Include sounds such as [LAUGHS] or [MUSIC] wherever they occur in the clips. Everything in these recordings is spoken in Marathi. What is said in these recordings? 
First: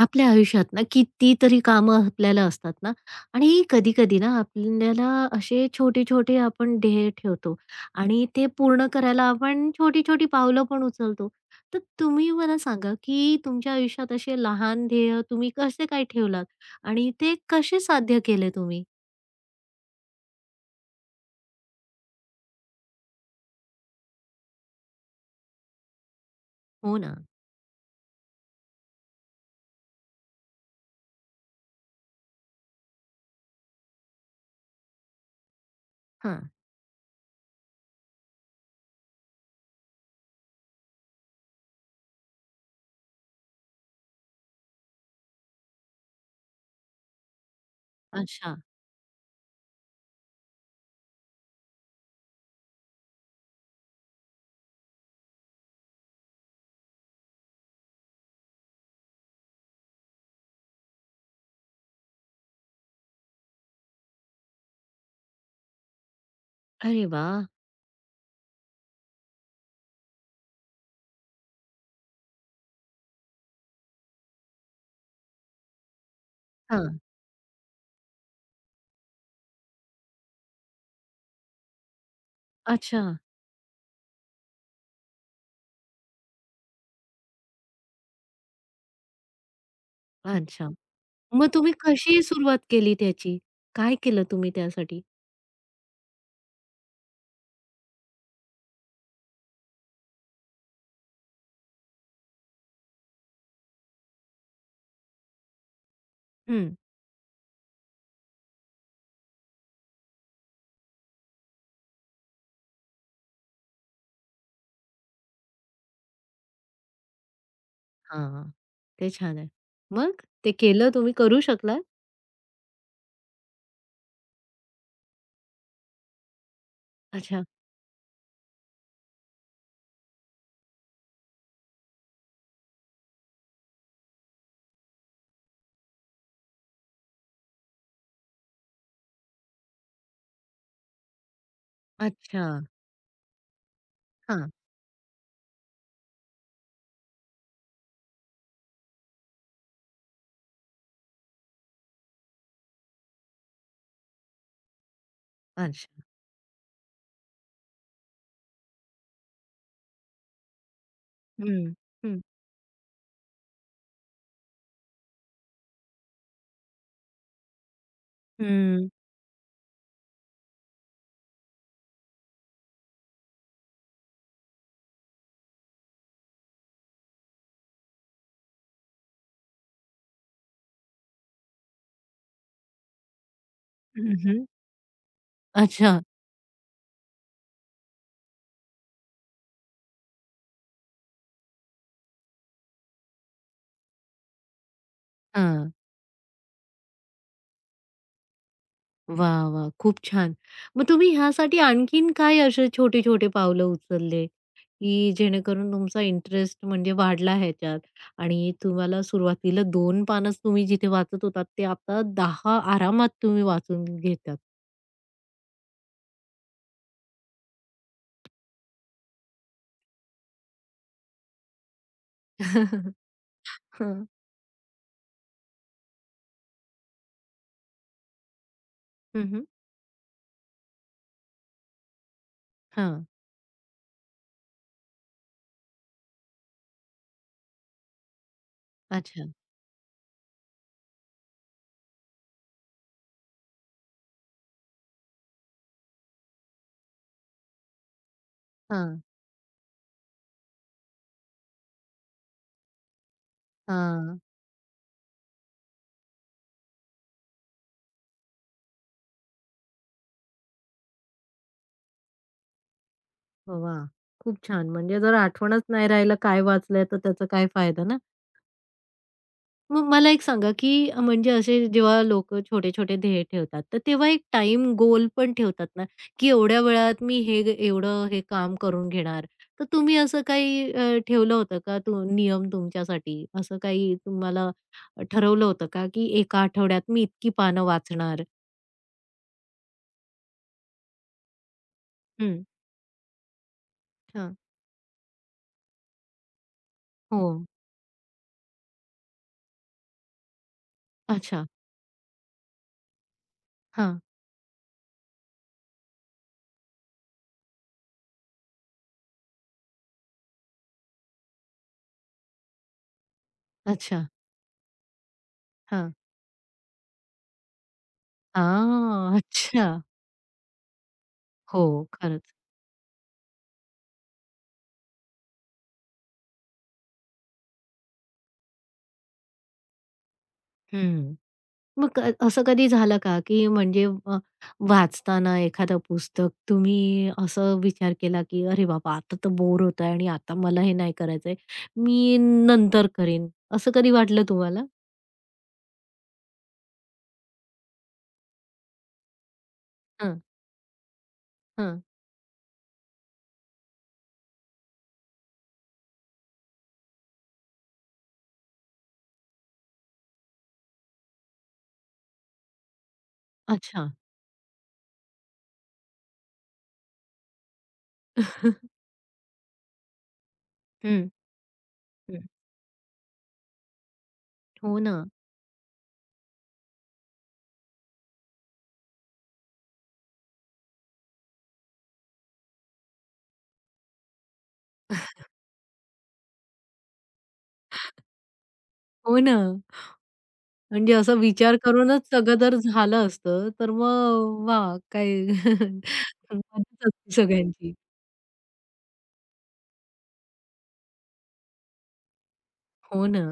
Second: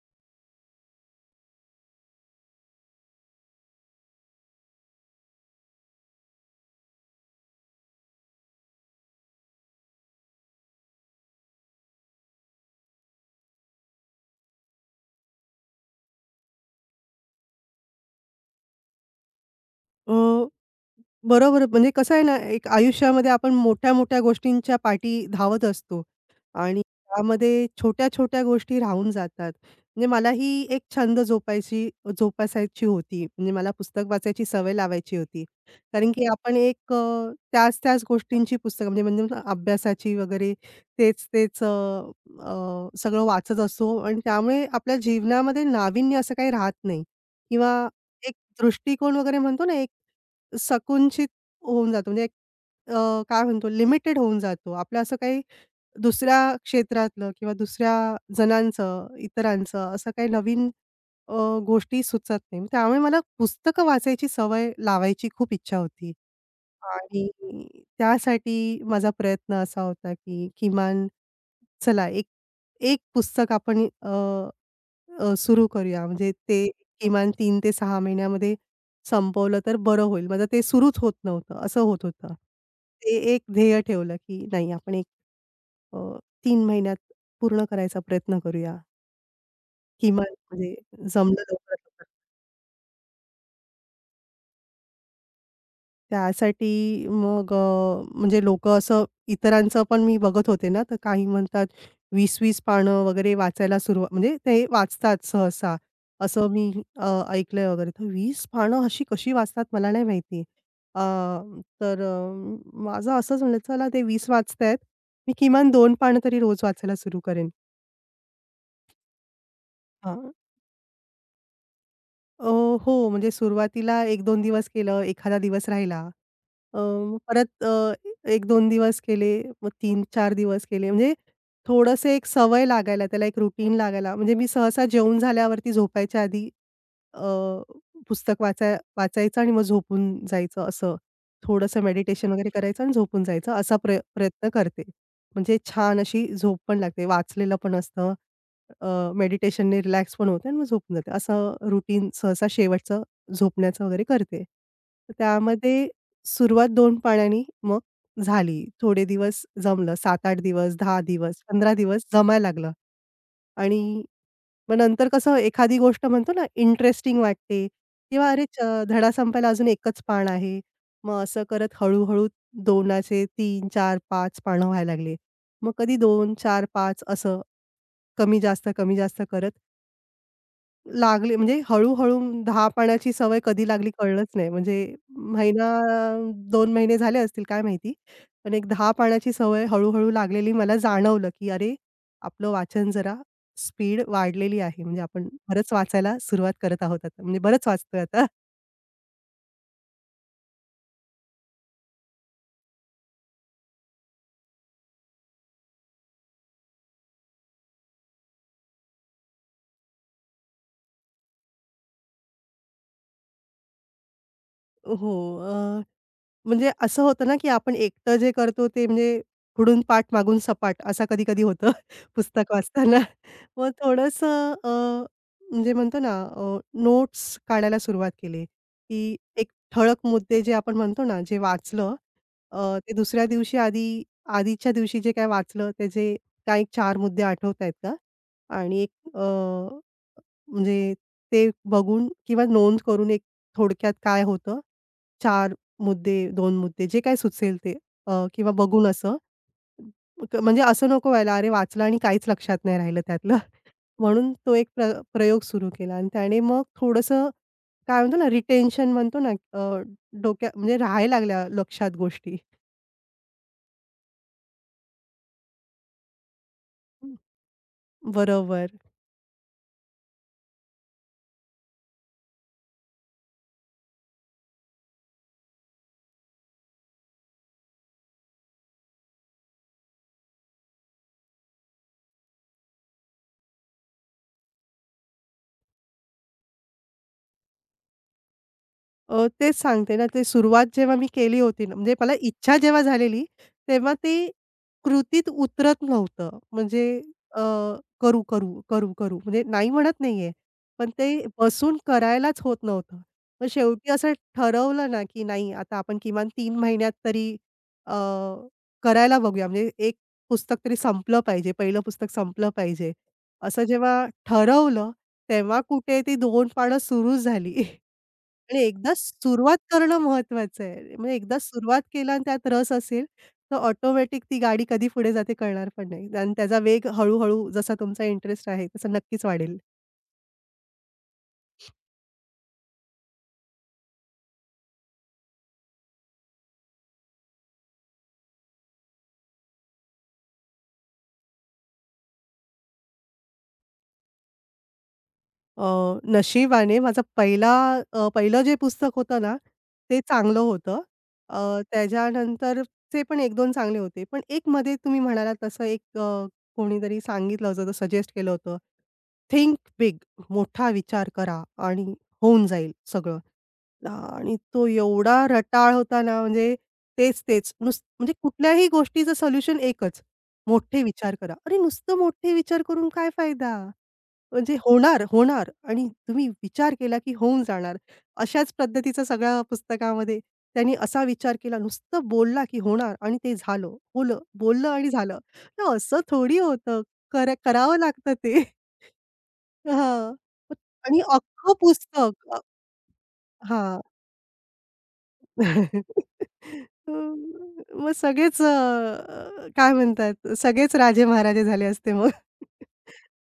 आपल्या आयुष्यात ना कितीतरी कामं आपल्याला असतात ना आणि कधी-कधी ना आपल्याला असे छोटे-छोटे आपण ध्येय ठेवतो आणि ते पूर्ण करायला आपण छोटी-छोटी पावलं पण उचलतो. तर तुम्ही मला सांगा, की तुमच्या आयुष्यात असे लहान ध्येय तुम्ही कसे काय ठेवलात आणि ते कसे साध्य केले तुम्ही? अ, बरोबर म्हणजे कसं आहे ना, एक आयुष्यामध्ये आपण मोठ्या-मोठ्या गोष्टींच्या पाठी धावत असतो आणि हो ना. त्यामध्ये छोट्या-छोट्या गोष्टी राहून जातात. म्हणजे मलाही एक छंद जोपासायची होती. म्हणजे मला पुस्तक वाचायची सवय लावायची होती. कारण की हां. आपण एक त्याच-त्याच गोष्टींची पुस्तकं म्हणजे म्हणजे अभ्यासाची वगैरे तेच-तेच अ, सगळं वाचत असतो आणि त्यामुळे आपल्या जीवनामध्ये नाविन्य असं काही राहत नाही किंवा एक अच्छा. दृष्टिकोन वगैरे म्हणतो ना एक संकुचित होऊन जातो. म्हणजे एक काय म्हणतो लिमिटेड होऊन जातो. आपलं असं काही दुसऱ्या क्षेत्रातलं किंवा दुसऱ्या जणांचं, इतरांचं असं काही नवीन अ, गोष्टी सुचत नाही. त्यामुळे मला पुस्तकं वाचायची सवय लावायची खूप इच्छा होती अरे आणि वाह! त्यासाठी माझा प्रयत्न असा होता, की किमान चला एक एक पुस्तक आपण अ अ, सुरू करूया. म्हणजे ते हां. किमान तीन ते सहा महिन्यामध्ये संपवलं तर बरं होईल. माझं ते सुरूच होत नव्हतं, असं होत होतं. अच्छा, ते एक ध्येय ठेवलं, की नाही आपण एक अ, 3 महिन्यात पूर्ण करायचा प्रयत्न करूया. किमान अच्छा. म्हणजे जमलं मग तुम्ही लवकरात लवकर. कशी सुरुवात केली त्याची? काय केलं तुम्ही त्यासाठी? त्यासाठी मग म्हणजे लोकं असं इतरांचं पण मी बघत होते ना, तर काही म्हणतात वीस वीस पानं वगैरे वाचायला सुरुवात म्हणजे ते वाचतात सहसा. असं मी ऐकलंय वगैरे. तर 20 पानं अशी कशी वाचतात मला नाही माहिती. अ, माझं असंच म्हणलं, चला ते वीस वाचतायत, मी किमान 2 पानं तरी रोज वाचायला सुरू करेन. हां, ते छान आहे. मग हां. ते केलं तुम्ही करू शकला? अ, हो, म्हणजे सुरुवातीला 1-2 दिवस केलं, एखादा दिवस राहिला. अ, मग अच्छा. परत अ, 1-2 दिवस केले, मग तीन चार दिवस केले. म्हणजे थोडंसं एक सवय लागायला, त्याला एक रुटीन लागायला. म्हणजे मी सहसा जेवून झाल्यावरती झोपायच्या आधी अ, पुस्तक वाचायचं आणि मग झोपून जायचं असं. थोडंसं मेडिटेशन अच्छा. वगैरे करायचं आणि झोपून जायचं असा प्रय हां, प्रयत्न करते. म्हणजे छान अशी झोप पण लागते. वाचलेलं पण असतं. मेडिटेशनने रिलॅक्स पण होते आणि मग झोपून जाते. असं रुटीन सहसा शेवटचं झोपण्याचं वगैरे करते. तर त्यामध्ये अच्छा. सुरुवात 2 पाण्यानी मग झाली. थोडे दिवस जमलं. 7-8 दिवस, 10 दिवस, हं, 15 दिवस हं, जमायला लागलं आणि मग नंतर कसं एखादी गोष्ट म्हणतो ना, इंटरेस्टिंग वाटते किंवा अरे च हं, धडा संपायला अजून एकच पान आहे. मग असं करत हळू-हळू 2चे 3, 4, 5 पानं व्हायला लागले. मग कधी दोन, चार, पाच असं कमी-जास्त, कमी-जास्त करत लागली म्हणजे हळू-हळू 10 सवय कधी लागली हं, कळलंच हं. नाही. म्हणजे महिना अच्छा. 2 महिने झाले असतील काय माहिती. पण एक 10 पानाची सवय हळू-हळू लागलेली मला जाणवलं, की अरे, आपलं वाचन जरा स्पीड वाढलेली आहे. म्हणजे आपण हां. बरंच वाचायला सुरुवात करत आहोत आता. म्हणजे बरंच वाचतोय आता. वाह! वाह! खूप छान. मग तुम्ही ह्यासाठी आणखीन काय असे छोटे-छोटे पावलं उचलले, की जेणेकरून तुमचा इंटरेस्ट म्हणजे वाढला ह्याच्यात आणि तुम्हाला सुरुवातीला 2 पानच तुम्ही जिथे वाचत होतात, ते आता 10 आरामात तुम्ही वाचून घेतात. हो. म्हणजे असं होतं ना, की आपण एकटं जे करतो ते म्हणजे पुढून पाठ मागून सपाट असा कधी-कधी होतं [LAUGHS] पुस्तक [LAUGHS] वाचताना. मग हं. थोडंसं म्हणजे म्हणतो ना नोट्स काढायला सुरुवात केली, की हं, हं. एक ठळक मुद्दे जे आपण म्हणतो ना, जे वाचलं ते हां. दुसऱ्या दिवशी आधीच्या दिवशी जे काही वाचलं त्याचे काही 4 मुद्दे आठवतायत का? आणि एक अच्छा. म्हणजे ते बघून किंवा नोंद करून एक थोडक्यात काय होतं, चार मुद्दे, दोन मुद्दे जे काय सुचेल ते किंवा बघून हां, असं म्हणजे असं नको व्हायला, अरे वाचलं आणि काहीच लक्षात नाही राहिलं त्यातलं. [LAUGHS] हां. म्हणून तो एक प्रयोग सुरू केला आणि त्याने मग थोडंसं काय म्हणतो ना, रिटेन्शन म्हणतो ना, डोक्यात म्हणजे राहायला लागल्या लक्षात गोष्टी. वाह! खूप छान. म्हणजे जर आठवणच नाही राहिलं काय वाचलंय, तर हं. त्याचा काय फायदा ना? बरोबर. मग मला एक सांगा, की म्हणजे असे जेव्हा लोक छोटे-छोटे ध्येय ठेवतात, तर तेव्हा एक टाइम गोल पण ठेवतात ना, की एवढ्या वेळात मी हे एवढं हे काम करून घेणार. तर तुम्ही असं काही ठेवलं होतं का तो नियम तुमच्यासाठी? असं काही तुम्हाला ठरवलं होतं का, की एका आठवड्यात मी इतकी पानं वाचणार? तेच सांगते ना, ते सुरुवात जेव्हा मी केली होती ना, म्हणजे मला हं, इच्छा जेव्हा झालेली, तेव्हा ती हां. कृतीत उतरत नव्हतं. म्हणजे अ, हो. करू. म्हणजे नाही म्हणत नाहीये, पण ते अच्छा. बसून करायलाच होत नव्हतं. मग शेवटी हां. असं ठरवलं ना, की नाही आता आपण किमान 3 महिन्यात तरी अ, करायला बघूया. म्हणजे एक पुस्तक तरी संपलं पाहिजे, पहिलं पुस्तक संपलं पाहिजे. असं जेव्हा अच्छा. ठरवलं, तेव्हा हां. कुठे ती 2 पानं सुरू झाली. आणि एकदा हां. सुरुवात अच्छा. करणं महत्वाचं आहे. म्हणजे एकदा हो, सुरुवात केला आणि खरंच. त्यात रस असेल, तर ऑटोमॅटिक ती गाडी कधी पुढे जाते कळणार पण नाही आणि त्याचा वेग हळू-हळू जसा तुमचा इंटरेस्ट आहे, तसा नक्कीच वाढेल. हं. मग असं कधी झालं का, की म्हणजे वाचताना एखादं पुस्तक तुम्ही असं विचार केला, की "अरे बाबा, आता तर बोर होत आहे आणि आता मला हे नाही करायचंय. मी नंतर करीन." असं कधी वाटलं तुम्हाला? अ, नशिबाने पहिलं जे पुस्तक होतं ना, ते हं, चांगलं होतं. अ, हं. त्याच्यानंतरचे पण 1-2 चांगले होते. पण एक मध्ये तुम्ही म्हणालात तसं एक कोणीतरी सांगितलं होतं, सजेस्ट केलं होतं, थिंक बिग मोठा विचार करा आणि होऊन जाईल सगळं. अच्छा. आणि तो एवढा रटाळ होता ना, म्हणजे तेच-तेच नुस म्हणजे कुठल्याही गोष्टीचं सोल्युशन एकच, मोठे हं, विचार करा. अरे, नुसतं हं. मोठे विचार करून काय फायदा? म्हणजे हो ना, होणार, होणार आणि तुम्ही विचार केला की होऊन जाणार. अशाच पद्धतीचा सगळ्या पुस्तकामध्ये त्यांनी असा विचार केला, नुसतं बोलला की होणार आणि ते झालं, होलं, बोललं आणि झालं. तर असं थोडी होतं. करावं लागतं ते. हो ना. हां म्हणजे आणि असा अख्खं विचार करूनच पुस्तक सगळं जर झालं असतं, तर हां. मग वाह! काय [LAUGHS] [LAUGHS] मजाच असती सगळ्यांची. मग सगळेच काय म्हणतात सगळेच राजे महाराजे झाले असते मग. हो ना.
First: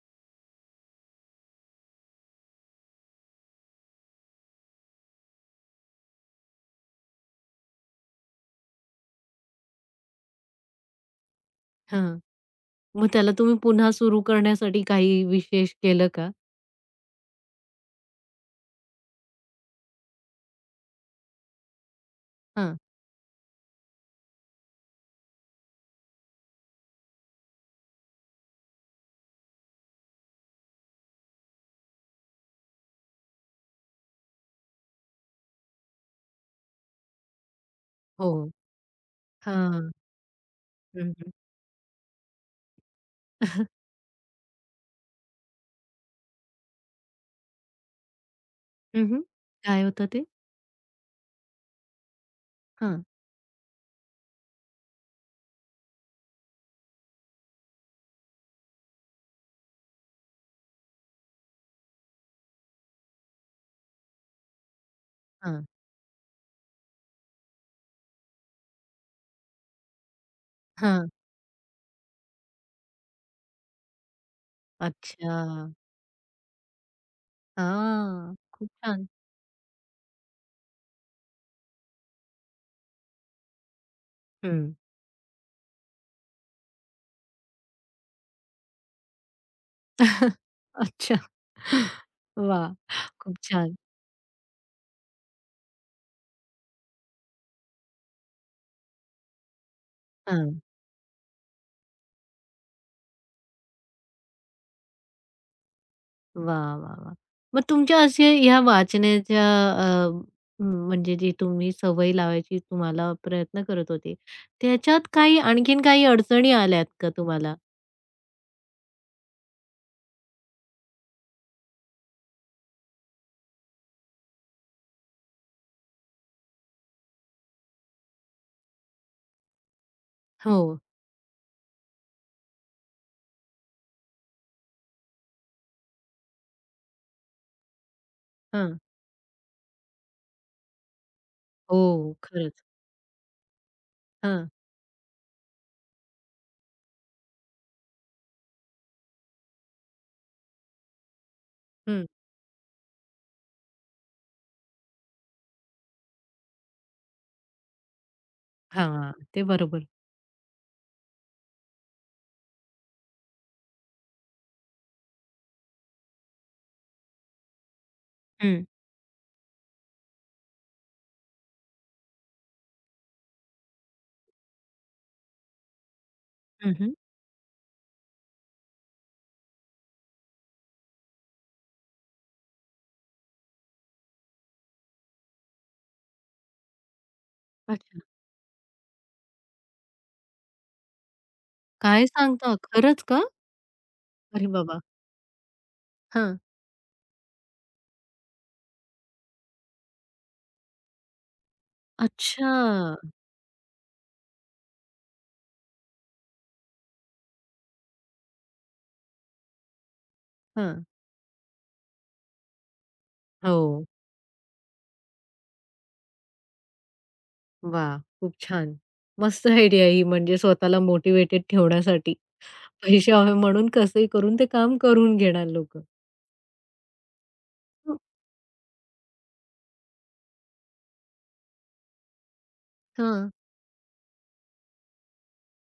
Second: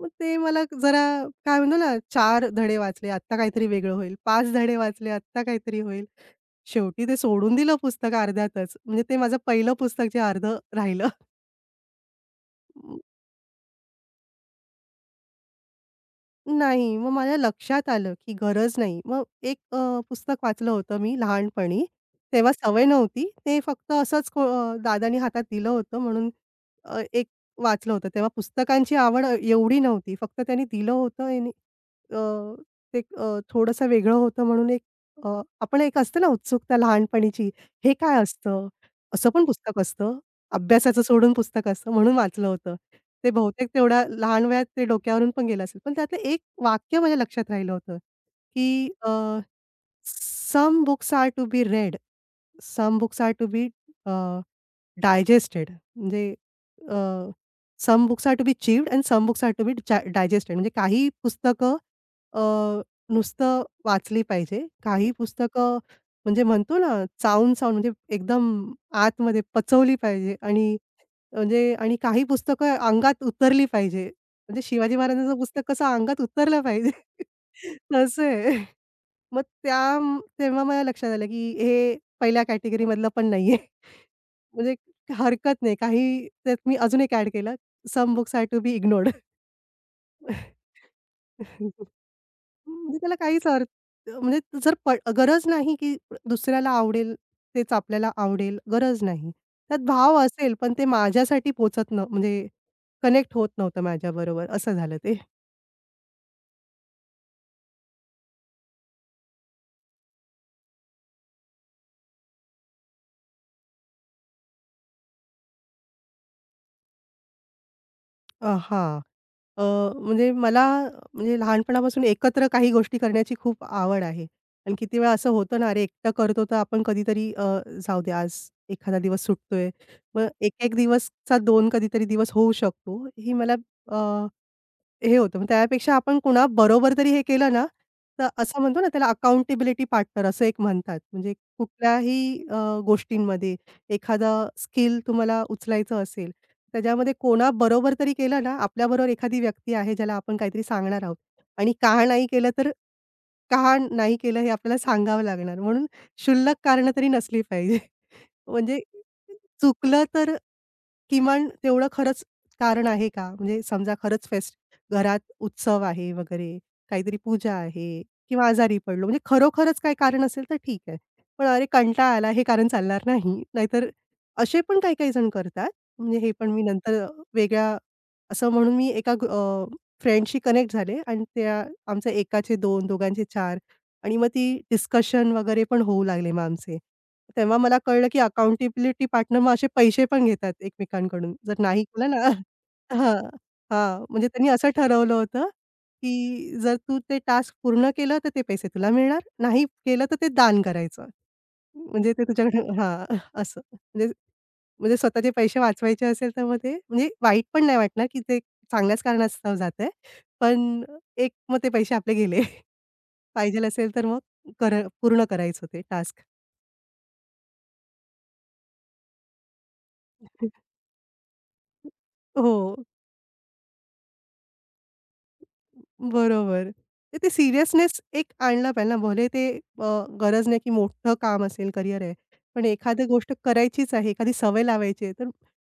मग ते मला जरा काय म्हणतो ना 4 धडे वाचले, आत्ता काहीतरी वेगळं होईल. 5 धडे वाचले, आत्ता काहीतरी होईल. शेवटी ते सोडून दिलं पुस्तक अर्ध्यातच. म्हणजे ते माझं पहिलं पुस्तक जे अर्धं राहिलं. हां. मग त्याला तुम्ही पुन्हा सुरू करण्यासाठी काही विशेष केलं का? नाही. मग माझ्या लक्षात आलं, की गरज नाही. मग एक पुस्तक वाचलं होतं मी लहानपणी. तेव्हा हां. सवय नव्हती. ते फक्त असंच दादांनी हातात दिलं होतं म्हणून एक वाचलं होतं. तेव्हा पुस्तकांची आवड एवढी नव्हती. फक्त त्यांनी दिलं होतं आणि अ, ते थोडंसं वेगळं होतं म्हणून एक आपण एक असतं ना उत्सुकता लहानपणीची, हे काय हो. असतं? असं पण पुस्तक हां. असतं? अभ्यासाचं हं, हं. सोडून पुस्तक असतं म्हणून वाचलं होतं. ते बहुतेक तेवढ्या लहान वयात ते डोक्यावरून पण गेलं असेल. पण त्यातलं एक वाक्य माझ्या लक्षात राहिलं होतं, की हं, हं. काय होतं ते? "Some books are to be read, some हां, books are to be" digested म्हणजे अ, some books are to be chewed and some books are to be digested म्हणजे काही पुस्तकं अ, नुसतं वाचली पाहिजे. काही हां, पुस्तकं म्हणजे म्हणतो ना, चावून-चावून म्हणजे एकदम आतमध्ये पचवली पाहिजे आणि हां. म्हणजे आणि काही पुस्तकं अंगात उतरली पाहिजे. म्हणजे शिवाजी महाराजांचं पुस्तक अच्छा. कसं अंगात उतरलं पाहिजे. [LAUGHS] तसं हां. आहे. खूप छान. मग त्या तेव्हा मला लक्षात आलं, की हे पहिल्या कॅटेगरीमधलं पण नाहीये. [LAUGHS] हं. म्हणजे हरकत नाही. काही त्यात मी अजून एक ॲड केलं, some books are to be ignored. [LAUGHS] [LAUGHS] अच्छा. वाह! म्हणजे त्याला खूप काहीच छान. अर्थ म्हणजे जर प गरज नाही, की दुसऱ्याला आवडेल तेच आपल्याला आवडेल, गरज नाही. त्यात भाव असेल, हां. पण ते माझ्यासाठी पोहचत न म्हणजे कनेक्ट होत नव्हतं माझ्याबरोबर असं झालं ते. वाह! मग तुमच्या असे ह्या वाचण्याच्या अ, म्हणजे जी तुम्ही सवय लावायची तुम्हाला प्रयत्न करत होते, त्याच्यात काही आणखीन काही अडचणी आल्यात का तुम्हाला? हां. अ, म्हणजे मला म्हणजे लहानपणापासून एकत्र काही गोष्टी करण्याची खूप आवड आहे आणि किती वेळा असं होतं ना, अरे एकटं करतो तर आपण कधीतरी जाऊ दे आज एखादा दिवस सुटतोय. मग हो. एक-एक दिवसचा 2 कधीतरी दिवस होऊ शकतो. ही मला हे होतं. मग त्यापेक्षा आपण कुणाबरोबर तरी हे केलं ना, तर असं हां. म्हणतो ना, त्याला अकाउंटेबिलिटी पार्टनर असं एक म्हणतात. म्हणजे हो, कुठल्याही खरंच. गोष्टींमध्ये एखादा हां. स्किल तुम्हाला उचलायचं असेल, त्याच्यामध्ये कोणाबरोबर तरी केलं ना, आपल्याबरोबर एखादी व्यक्ती आहे ज्याला आपण काहीतरी सांगणार आहोत आणि का हं. नाही केलं तर का नाही केलं हे आपल्याला सांगावं लागणार. म्हणून क्षुल्लक कारणं तरी नसली पाहिजे. म्हणजे हां, ते बरोबर. चुकलं तर किमान तेवढं खरंच कारण आहे का? म्हणजे समजा खरंच घरात उत्सव आहे वगैरे, काहीतरी पूजा आहे किंवा हं. आजारी पडलो, म्हणजे खरोखरच काही कारण असेल तर ठीक आहे. पण अरे कंटाळा आला हे कारण चालणार नाही. नाहीतर असे पण काही काही जण करतात. म्हणजे हे पण मी हं, हं. नंतर वेगळ्या असं म्हणून मी एका फ्रेंडशी कनेक्ट झाले आणि आमच्या एकाचे 2, दोघांचे 4 आणि मग ती डिस्कशन वगैरे पण होऊ लागले मग आमचे. तेव्हा मला अच्छा. कळलं, की अकाउंटेबिलिटी पार्टनर मग असे पैसे पण घेतात एकमेकांकडून. जर नाही काय केलं ना [LAUGHS] सांगता? खरंच हां, का? हां. म्हणजे अरे त्यांनी असं बाबा! ठरवलं होतं, की हां. जर तू ते टास्क पूर्ण केलं, तर ते पैसे तुला मिळणार. नाही केलं, तर ते दान करायचं. म्हणजे ते अच्छा. तुझ्याकडे हां, असं म्हणजे म्हणजे स्वतःचे पैसे वाचवायचे असेल तर मग ते म्हणजे वाईट पण नाही वाटणार, की ते चांगल्याच कारणास्तव जातंय. पण हां. एक मग ते पैसे आपले गेले. [LAUGHS] पाहिजेल हो. असेल तर मग कर पूर्ण करायचं ते टास्क. वाह! खूप छान. मस्त आयडिया आहे ही म्हणजे स्वतःला मोटिव्हेटेड ठेवण्यासाठी. हो, पैसे हवे म्हणून कसंही करून ते काम करून घेणार लोकं. बरोबर. तर ते हं. सीरियसनेस एक आणला पाहिजे ना. भले ते अ, गरज नाही की मोठं काम असेल, करियर आहे. पण एखादी हां. गोष्ट करायचीच आहे, एखादी सवय लावायची आहे, तर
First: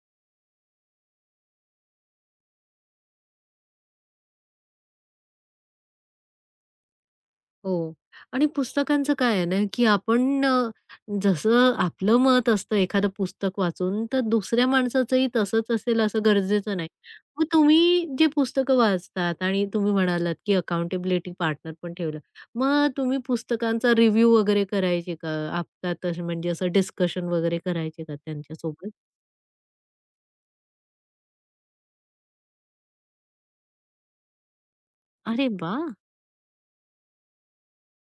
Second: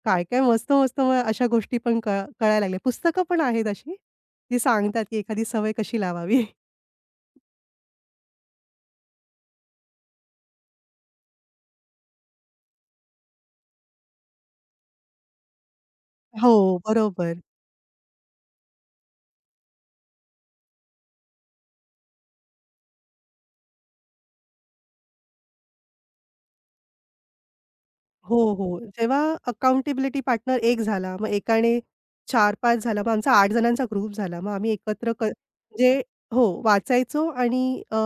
काय-काय मस्त-मस्त मग अशा गोष्टी पण कळायला लागल्या. पुस्तकं पण आहेत अशी, जी सांगतात की एखादी सवय कशी लावावी. हो. आणि पुस्तकांचं काय आहे ना, की आपण जसं आपलं मत असतं एखादं पुस्तक वाचून, तर दुसऱ्या माणसाचंही तसंच असेल असं हो, गरजेचं नाही. बरोबर. मग तुम्ही जे पुस्तकं वाचतात आणि तुम्ही म्हणालात, की अकाउंटेबिलिटी पार्टनर पण ठेवलं. मग तुम्ही पुस्तकांचा रिव्ह्यू वगैरे करायचे का? आपसात असं म्हणजे असं डिस्कशन वगैरे करायचे का हो, हो. त्यांच्यासोबत? जेव्हा अकाउंटेबिलिटी पार्टनर एक झाला, मग एकाने 4-5 झाला, मग आमचा 8 जणांचा ग्रुप झाला. मग आम्ही एकत्र अरे वाह! म्हणजे हो, वाचायचो आणि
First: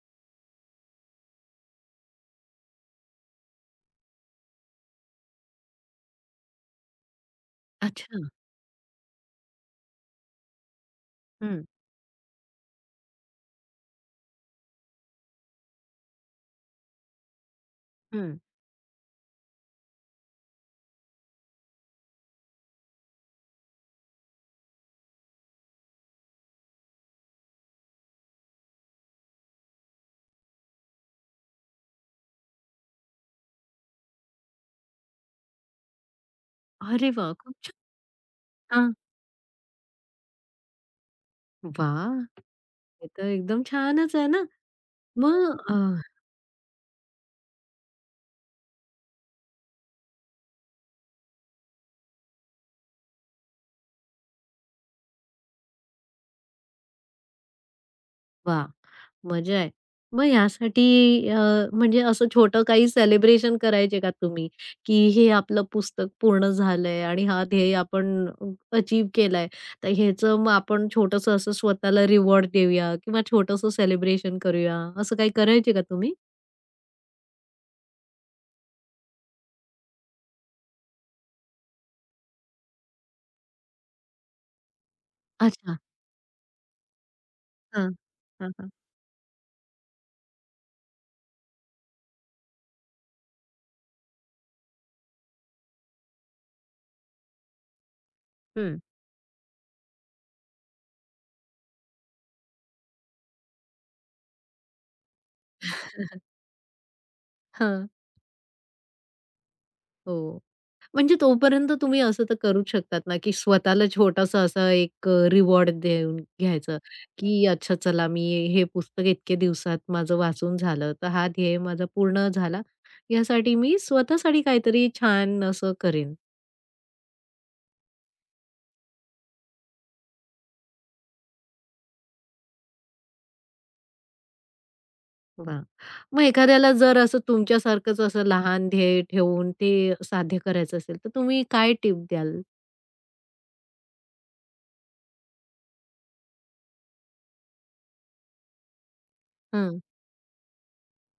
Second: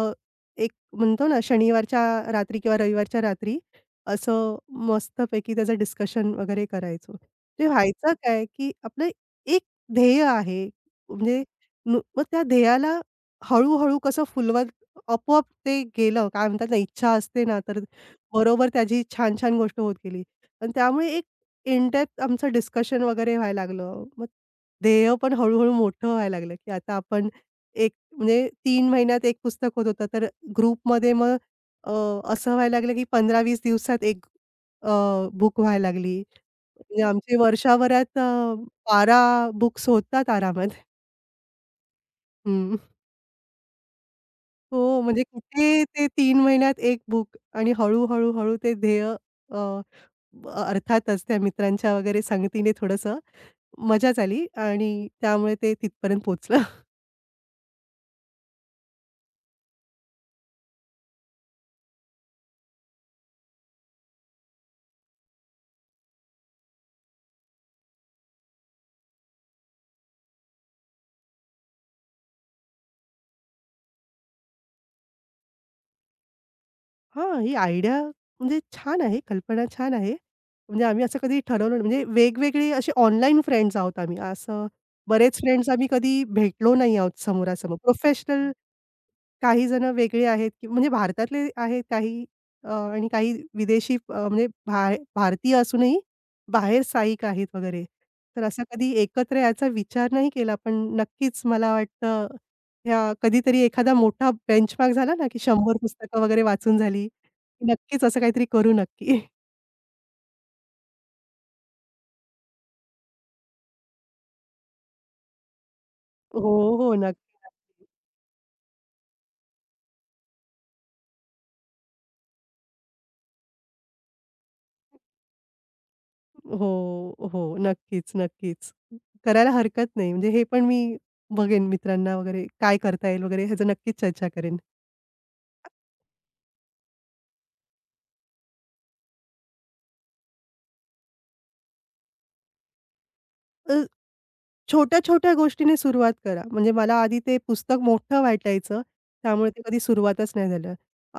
एक म्हणतो ना शनिवारच्या रात्री किंवा रविवारच्या रात्री असं मस्तपैकी त्याचं डिस्कशन वगैरे करायचो. ते व्हायचं अच्छा. काय, की आपलं एक ध्येय आहे म्हणजे हं, मग त्या ध्येयाला हळू कसं फुलवत आपोआप ते गेलं. काय म्हणतात ना, इच्छा असते ना तर हं. बरोबर त्याची छान-छान गोष्ट होत गेली. आणि त्यामुळे एक इन डेप्थ आमचं डिस्कशन वगैरे व्हायला लागलं. मग ध्येय पण हळू-हळू मोठं व्हायला लागलं, की आता आपण एक म्हणजे 3 महिन्यात एक पुस्तक होत होतं, तर ग्रुपमध्ये मग अ, असं व्हायला लागलं, की 15-20 दिवसात एक अ, बुक व्हायला लागली. म्हणजे अरे वाह! आमचे खूप छान. वर्षभरात हां. 12 बुक्स होतात आरामात. वाह! हं. हे तर एकदम छानच आहे ना. हो, म्हणजे मग कुठे ते 3 महिन्यात एक बुक आणि हळू-हळू-हळू ते ध्येय अर्थातच त्या मित्रांच्या वगैरे संगतीने थोडंसं मजा झाली आणि त्यामुळे ते तिथपर्यंत पोहोचलं. [LAUGHS] वा, मजा आहे. मग यासाठी अ, म्हणजे असं छोटं काही सेलिब्रेशन करायचे का तुम्ही, की हे आपलं पुस्तक पूर्ण झालंय आणि हा ध्येय आपण अचीव्ह केलाय. तर ह्याचं मग आपण छोटंसं असं स्वतःला रिवॉर्ड देऊया किंवा छोटंसं सेलिब्रेशन करूया, असं काही करायचे का तुम्ही? हां, ही आयडिया म्हणजे छान आहे, कल्पना छान आहे. म्हणजे आम्ही असं कधी ठरवलं नाही. म्हणजे वेगवेगळे असे ऑनलाईन फ्रेंड्स आहोत आम्ही. असं बरेच फ्रेंड्स अच्छा. आम्ही कधी भेटलो नाही आहोत समोरासमोर. हां. प्रोफेशनल हां, हां. काही जण वेगळे आहेत की म्हणजे भारतातले आहेत काही आणि काही विदेशी म्हणजे भारतीय असूनही बाहेर स्थायिक आहेत वगैरे. तर असा हं. कधी एकत्र याचा विचार नाही केला, पण नक्कीच मला वाटतं ह्या कधीतरी एखादा मोठा बेंचमार्क झाला ना, की 100 हां. पुस्तकं [LAUGHS] वगैरे वाचून झाली, नक्कीच असं काहीतरी करू नक्की. हो. म्हणजे तोपर्यंत तुम्ही असं तर करूच शकतात ना, की स्वतःला छोटासा असा एक रिवॉर्ड देऊन हो, घ्यायचं, हो. की नक्की. अच्छा चला मी हे पुस्तक इतके दिवसात माझं वाचून झालं, तर हा ध्येय माझा पूर्ण झाला. यासाठी मी स्वतःसाठी काहीतरी छान असं करेन. हो, हो. नक्कीच, नक्कीच. करायला हरकत नाही. म्हणजे हे पण मी बघेन मित्रांना वगैरे काय करता येईल वगैरे ह्याचं नक्कीच चर्चा करेन. वाह! मग एखाद्याला जर असं तुमच्यासारखंच असं लहान ध्येय ठेवून ते साध्य करायचं असेल, तर तुम्ही काय टिप द्याल? अ, छोट्या-छोट्या गोष्टीने सुरुवात करा. म्हणजे मला आधी ते पुस्तक मोठं वाटायचं, त्यामुळे ते हं. कधी सुरुवातच नाही झालं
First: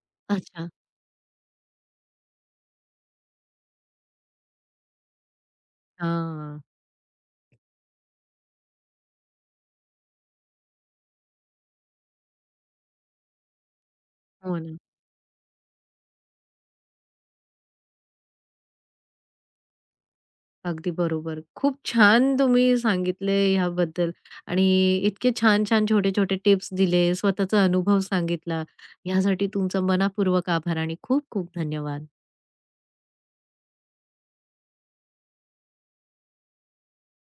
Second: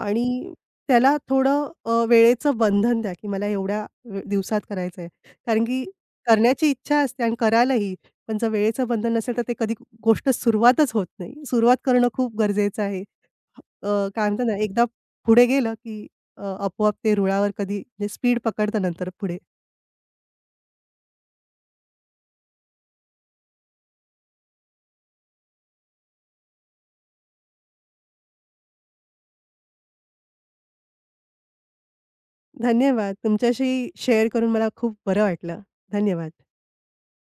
आणि अच्छा. त्याला थोडं वेळेचं बंधन द्या, की मला एवढ्या दिवसात करायचं आहे. कारण की हां. करण्याची इच्छा असते आणि करायलाही, पण जर वेळेचं बंधन नसेल, तर ते कधी गोष्ट सुरुवातच होत नाही. सुरुवात करणं खूप गरजेचं आहे. अ, काय म्हणतात ना, हो ना. एकदा पुढे गेलं, की आपोआप ते रुळावर कधी म्हणजे स्पीड पकडतं नंतर पुढे. अगदी बरोबर. खूप छान तुम्ही सांगितले ह्याबद्दल आणि इतके छान-छान, छोटे-छोटे टिप्स दिले, स्वतःचा अनुभव सांगितला. ह्यासाठी तुमचा मनःपूर्वक आभार आणि खूप-खूप धन्यवाद. धन्यवाद. तुमच्याशी शेअर करून मला खूप बरं वाटलं. धन्यवाद.